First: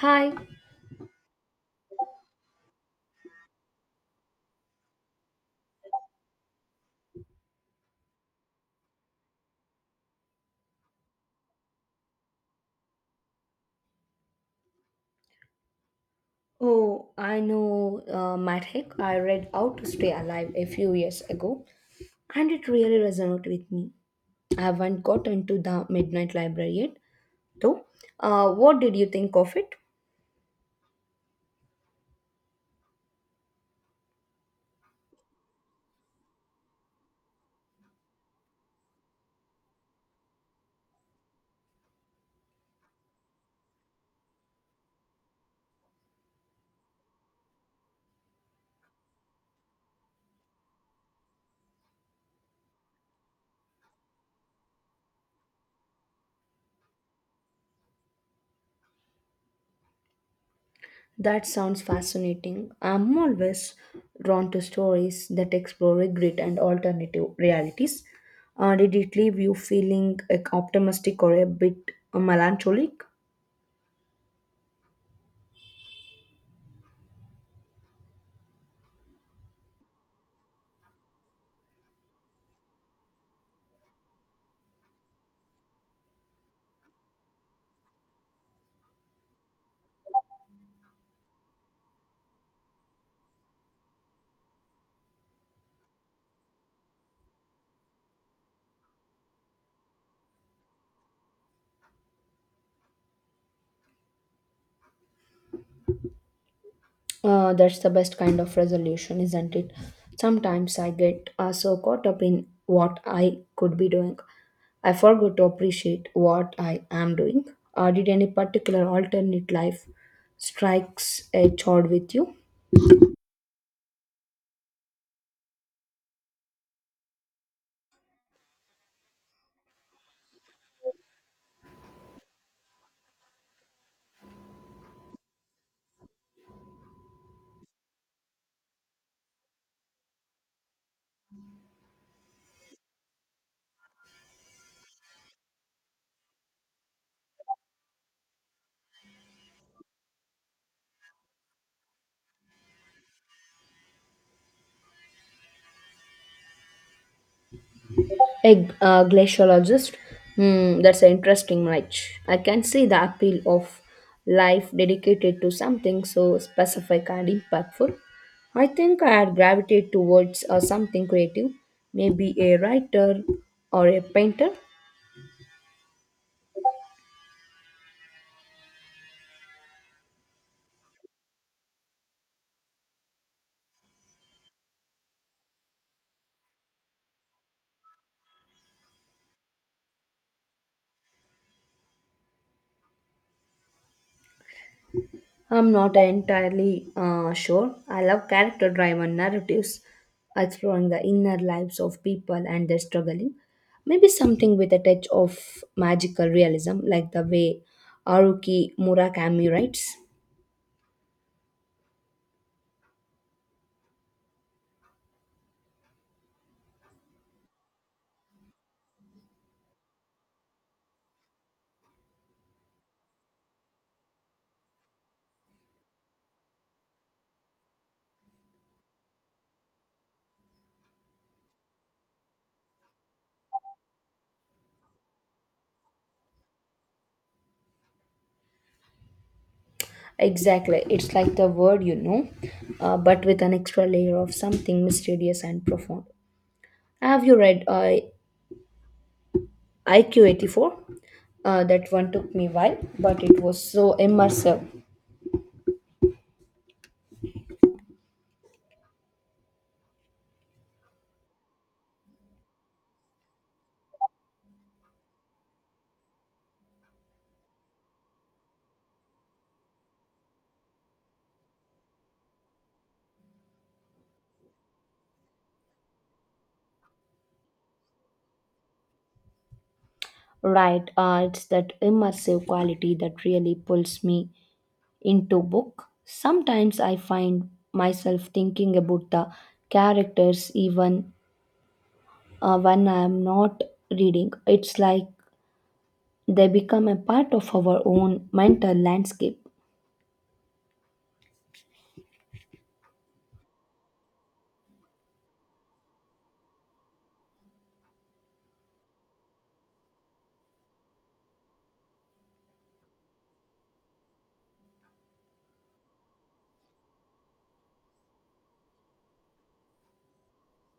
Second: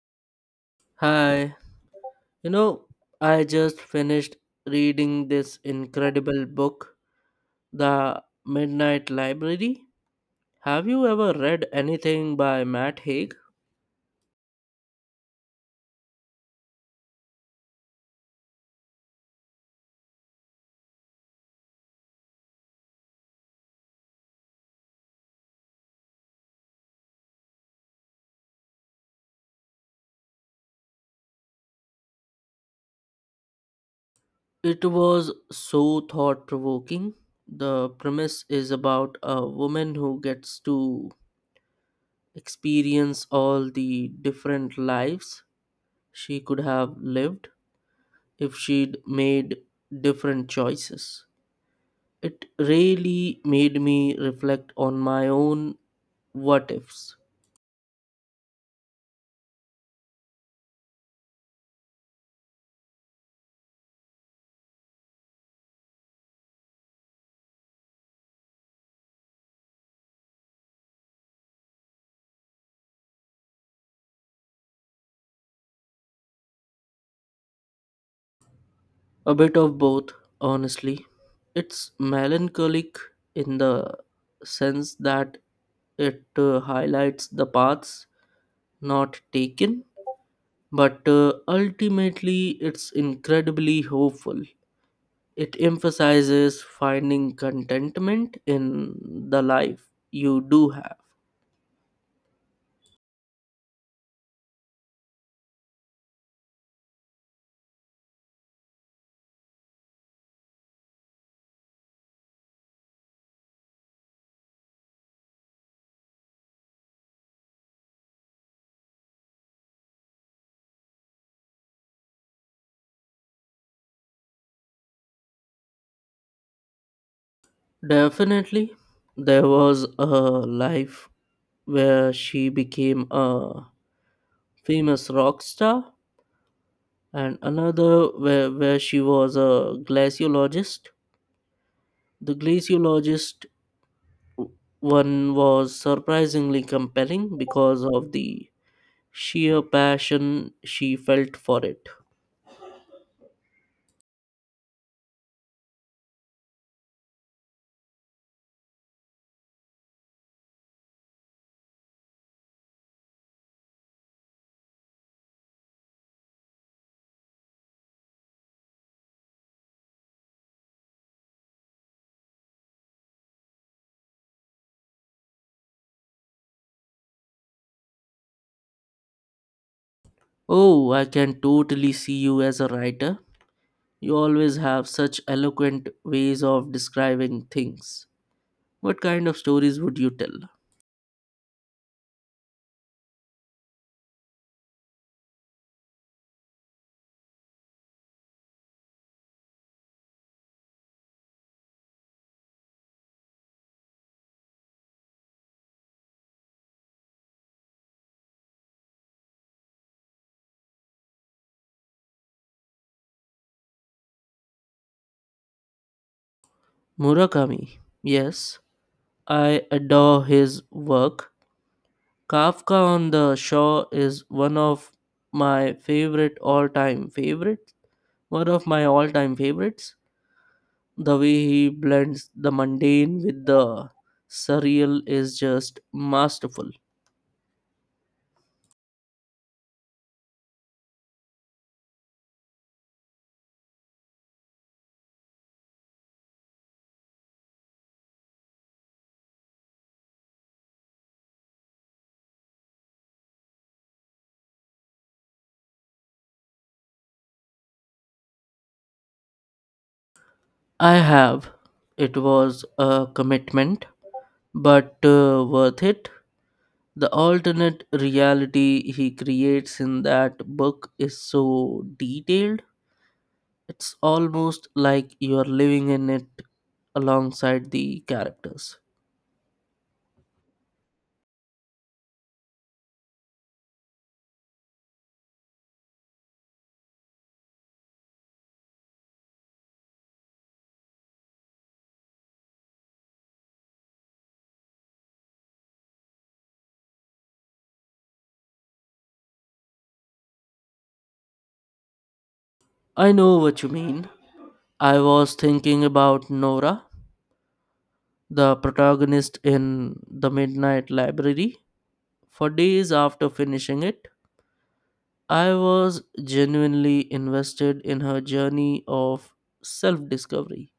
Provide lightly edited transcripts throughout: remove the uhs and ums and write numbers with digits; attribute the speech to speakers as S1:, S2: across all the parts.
S1: Hi.
S2: Hi, you know, I just finished reading this incredible book, The Midnight Library. Have you ever read anything by Matt Haig?
S1: Oh, I know Matt Hick. I read How to Stay Alive a few years ago, and it really resonated with me. I haven't gotten to the Midnight Library yet, though. What did you think of it?
S2: It was so thought provoking. The premise is about a woman who gets to experience all the different lives she could have lived if she'd made different choices. It really made me reflect on my own what ifs?
S1: That sounds fascinating. I'm always drawn to stories that explore regret and alternative realities. Did it leave you feeling like, optimistic or a bit melancholic?
S2: A bit of both, honestly. It's melancholic in the sense that it highlights the paths not taken, but ultimately it's incredibly hopeful. It emphasizes finding contentment in the life you do have.
S1: That's the best kind of resolution, isn't it? Sometimes I get so caught up in what I could be doing. I forgot to appreciate what I am doing. Did any particular alternate life strikes a chord with you?
S2: Definitely, there was a life where she became a famous rock star and another where she was a glaciologist. The glaciologist w- one was surprisingly compelling because of the sheer passion she felt for it.
S1: A glaciologist. Hmm, that's an interesting match. I can see the appeal of life dedicated to something so specific and impactful. I think I'd gravitate towards something creative, maybe a writer or a painter.
S2: Oh, I can totally see you as a writer. You always have such eloquent ways of describing things. What kind of stories would you tell?
S1: I'm not entirely sure. I love character driven narratives, exploring the inner lives of people and their struggling. Maybe something with a touch of magical realism, like the way Haruki Murakami writes.
S2: Murakami. Yes, I adore his work. Kafka on the Shore is one of my favorite all-time favorites. One of my all-time favorites. The way he blends the mundane with the surreal is just masterful.
S1: Exactly, it's like the word but with an extra layer of something mysterious and profound. Have you read IQ84? That one took me a while, but it was so immersive.
S2: I have. It was a commitment, but worth it. The alternate reality he creates in that book is so detailed. It's almost like you're living in it alongside the characters.
S1: Right, it's that immersive quality that really pulls me into book. Sometimes I find myself thinking about the characters even when I am not reading. It's like they become a part of our own mental landscape.
S2: I know what you mean. I was thinking about Nora, the protagonist in The Midnight Library. For days after finishing it, I was genuinely invested in her journey of self discovery.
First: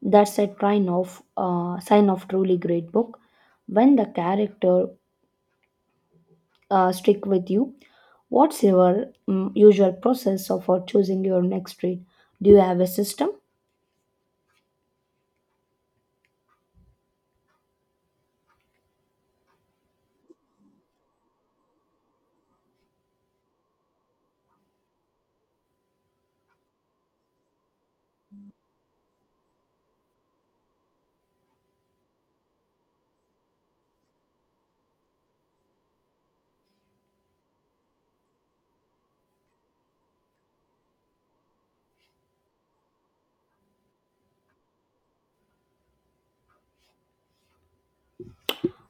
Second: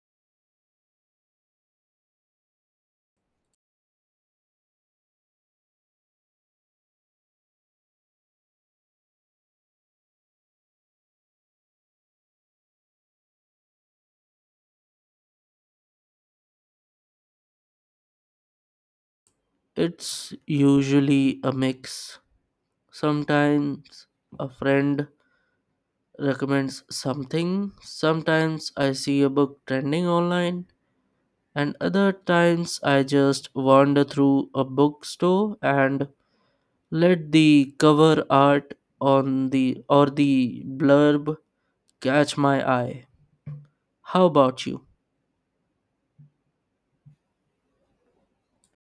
S1: That's a sign of truly great book when the character stick with you. What's your usual process of for choosing your next read? Do you have a system?
S2: It's usually a mix. Sometimes a friend recommends something. Sometimes I see a book trending online, and other times I just wander through a bookstore and let the cover art on the or the blurb catch my eye. How about you?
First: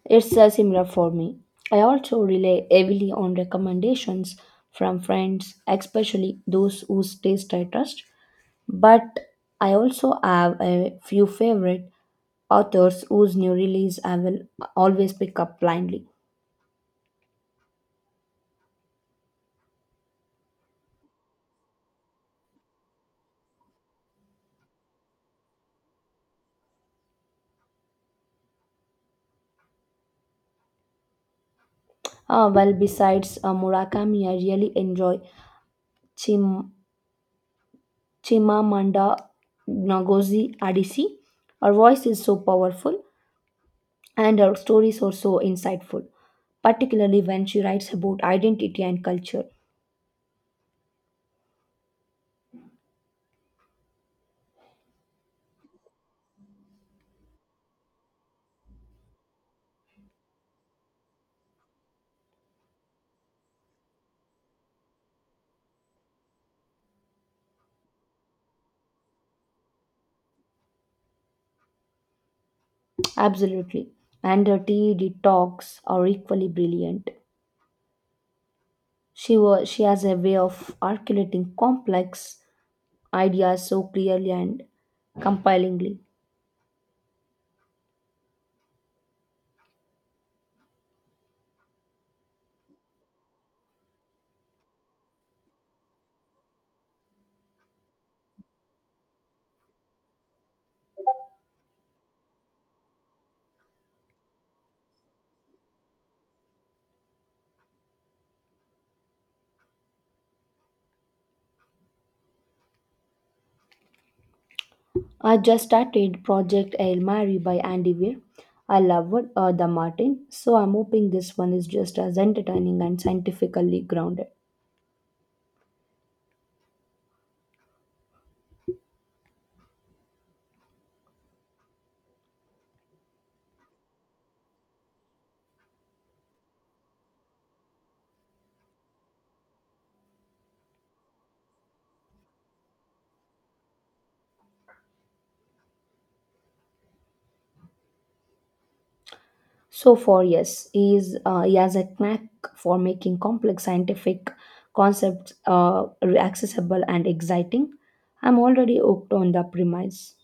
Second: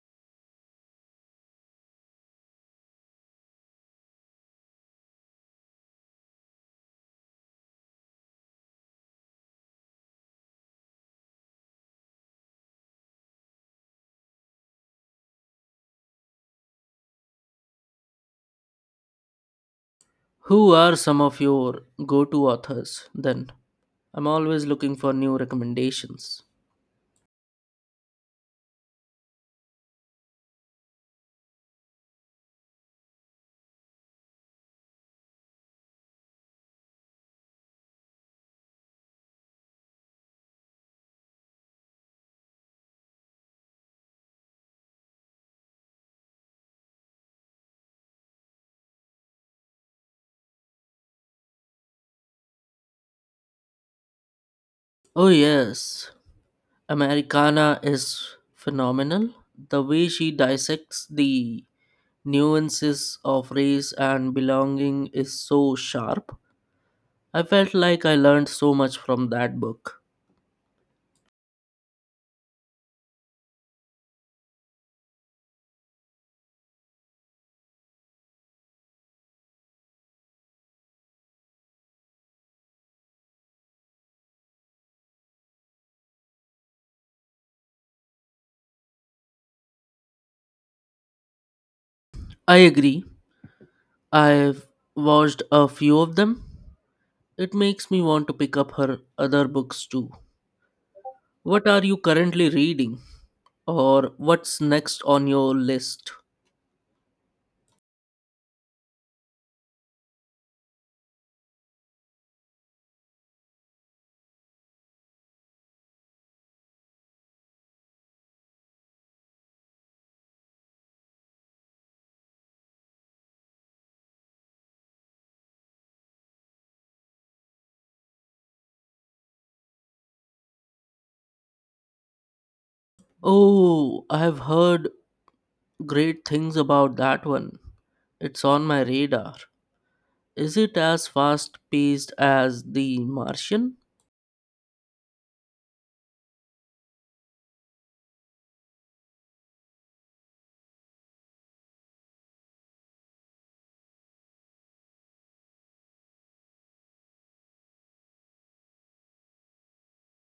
S1: It's a similar for me. I also rely heavily on recommendations from friends, especially those whose taste I trust. But I also have a few favorite authors whose new release I will always pick up blindly.
S2: Who are some of your go-to authors then? I'm always looking for new recommendations.
S1: Ah, well, besides Murakami, I really enjoy Chim- Chimamanda Ngozi Adichie. Her voice is so powerful and her stories are so insightful, particularly when she writes about identity and culture.
S2: Oh, yes. Americana is phenomenal. The way she dissects the nuances of race and belonging is so sharp. I felt like I learned so much from that book.
S1: Absolutely. And her TED talks are equally brilliant. She has a way of articulating complex ideas so clearly and compellingly.
S2: I agree. I've watched a few of them. It makes me want to pick up her other books too. What are you currently reading? Or what's next on your list?
S1: I just started Project Hail Mary by Andy Weir. I loved the Martin, so I'm hoping this one is just as entertaining and scientifically grounded.
S2: Oh, I've heard great things about that one. It's on my radar. Is it as fast paced as The Martian?
S1: So far, yes, he has a knack for making complex scientific concepts accessible and exciting. I'm already hooked on the premise.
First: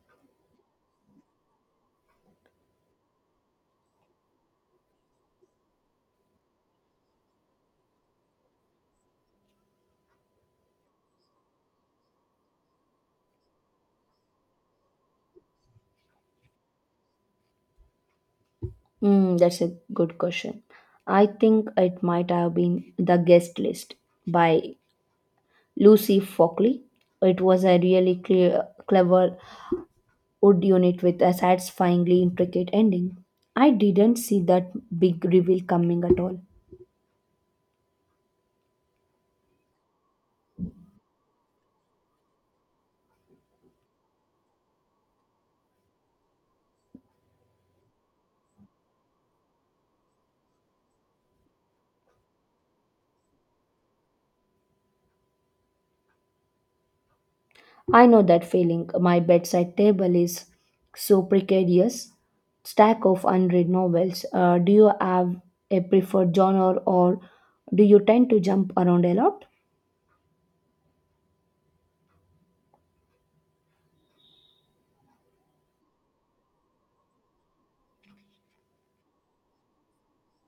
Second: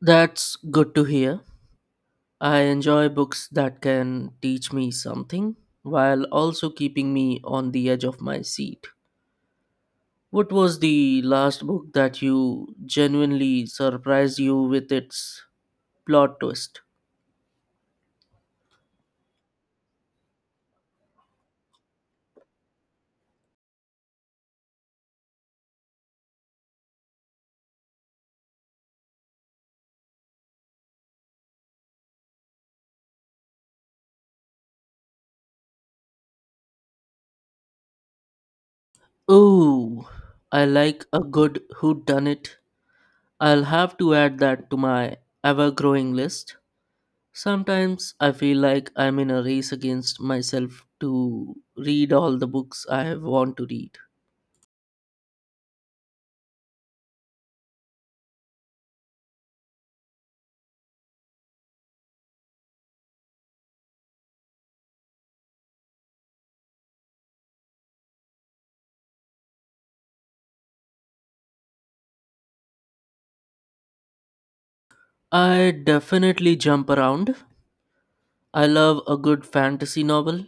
S2: That's good to hear. I enjoy books that can teach me something while also keeping me on the edge of my seat. What was the last book that you genuinely surprised you with its plot twist?
S1: That's a good question. I think it might have been The Guest List by Lucy Fockley. It was a really clever wood unit with a satisfyingly intricate ending. I didn't see that big reveal coming at all.
S2: Ooh, I like a good whodunit. I'll have to add that to my ever growing list. Sometimes I feel like I'm in a race against myself to read all the books I want to read.
S1: I know that feeling. My bedside table is so precarious. Stack of unread novels. Do you have a preferred genre or do you tend to jump around a lot?
S2: I definitely jump around, I love a good fantasy novel,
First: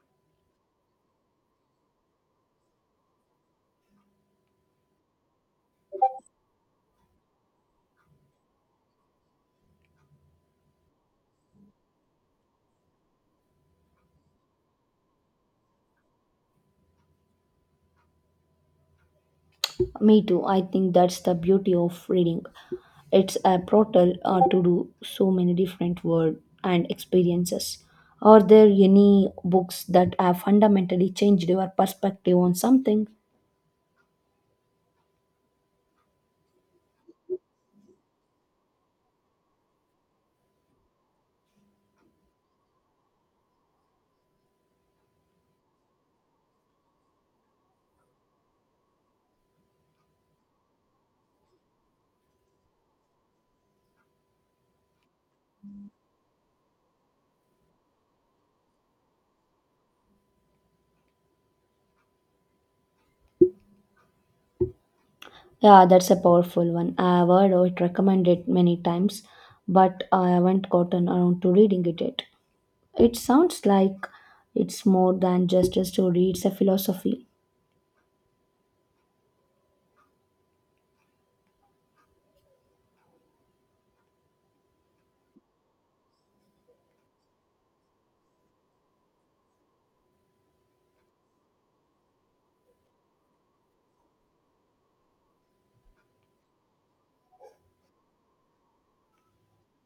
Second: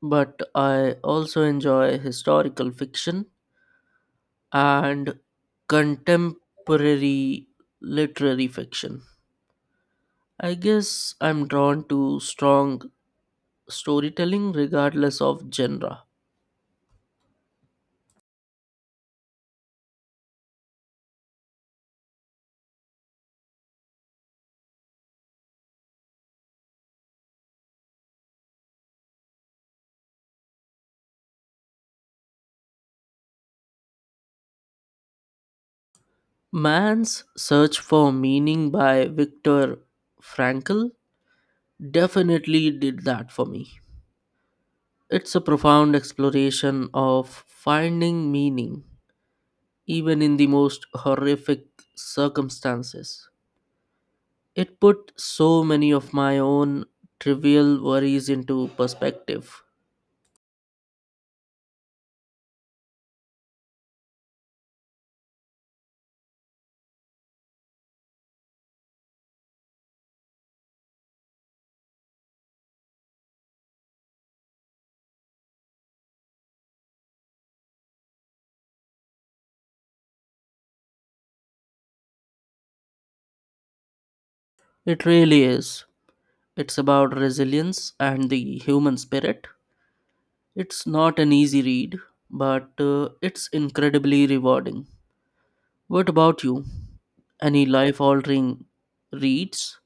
S2: but I also enjoy historical fiction and contemporary literary fiction. I guess I'm drawn to strong storytelling regardless of genre.
S1: Me too. I think that's the beauty of reading. It's a portal to do so many different world and experiences. Are there any books that have fundamentally changed your perspective on something?
S2: Man's Search for Meaning by Viktor Frankl definitely did that for me. It's a profound exploration of finding meaning even in the most horrific circumstances. It put so many of my own trivial worries into perspective.
S1: Yeah, that's a powerful one. I have heard it recommended many times, but I haven't gotten around to reading it yet. It sounds like it's more than just a story, it's a philosophy.
S2: It really is. It's about resilience and the human spirit. It's not an easy read, but it's incredibly rewarding. What about you? Any life altering reads?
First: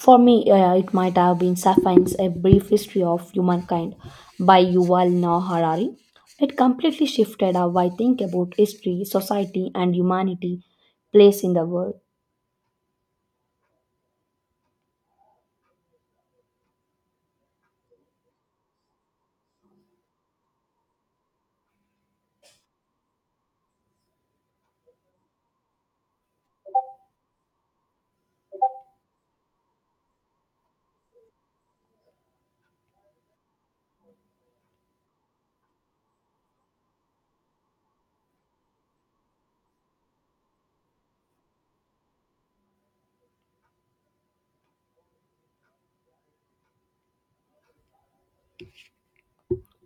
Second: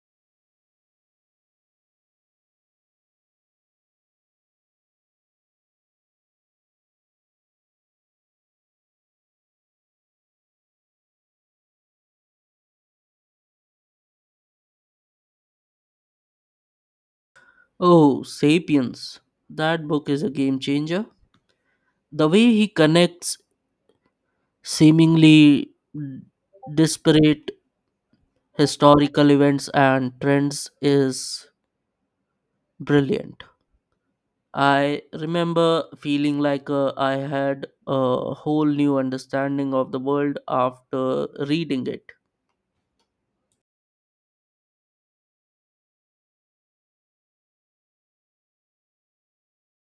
S1: For me, it might have been Sapiens, A Brief History of Humankind by Yuval Noah Harari. It completely shifted how I think about history, society, and humanity place in the world.
S2: Oh, Sapiens. That book is a game changer. The way he connects seemingly disparate historical events and trends is brilliant. I remember feeling like I had a whole new understanding of the world after reading it.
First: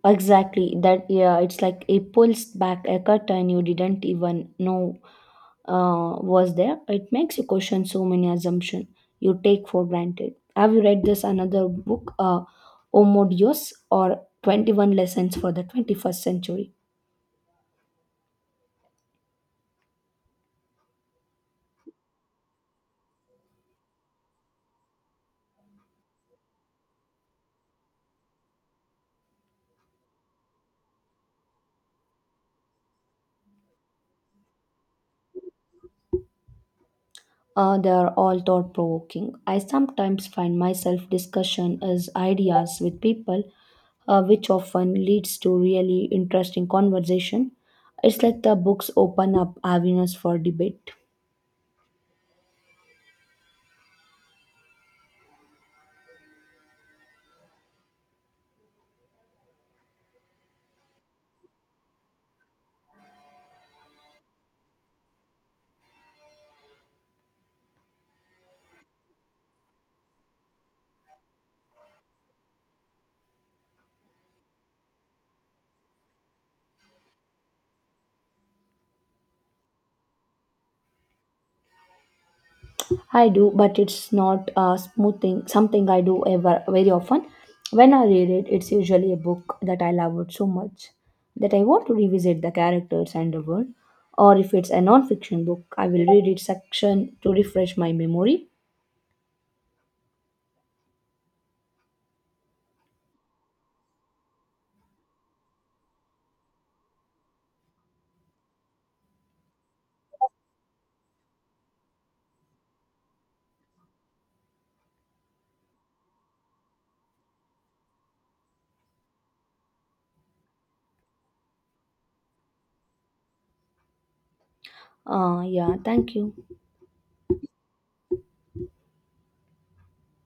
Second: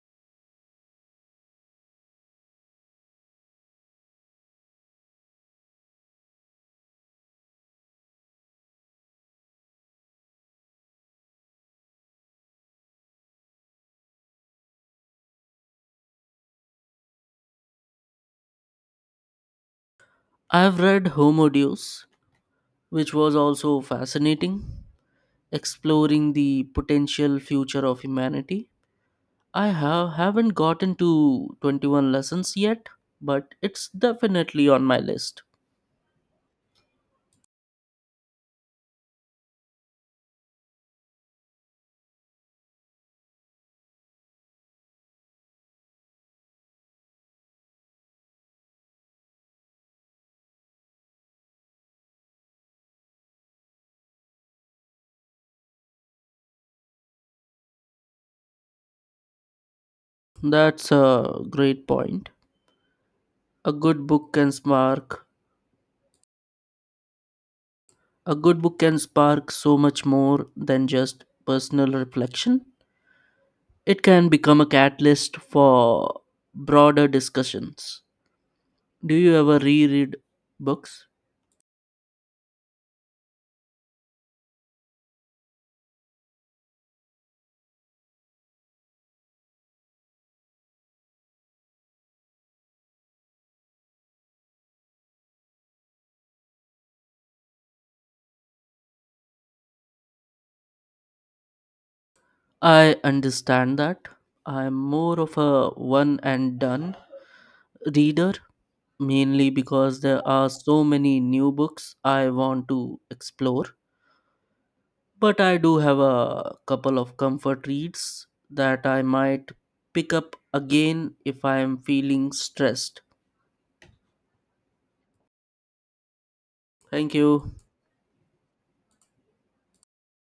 S1: Exactly. That Yeah, it's like it pulls back a curtain you didn't even know was there. It makes you question so many assumptions you take for granted. Have you read this another book, Homo Deus or 21 Lessons for the 21st Century?
S2: I've read Homo Deus, which was also fascinating, exploring the potential future of humanity. I have, haven't gotten to 21 lessons yet, but it's definitely on my list.
S1: They are all thought provoking. I sometimes find myself discussion as ideas with people, which often leads to really interesting conversation. It's like the books open up avenues for debate.
S2: That's a great point. A good book can spark a good book can spark so much more than just personal reflection. It can become a catalyst for broader discussions. Do you ever reread books?
S1: I do, but it's not a smooth thing, something I do ever very often. When I read it, it's usually a book that I loved so much that I want to revisit the characters and the world. Or if it's a non-fiction book, I will read it section to refresh my memory.
S2: I understand that. I'm more of a one and done reader, mainly because there are so many new books I want to explore. But I do have a couple of comfort reads that I might pick up again if I am feeling stressed.
S1: Yeah, thank you.
S2: Thank you.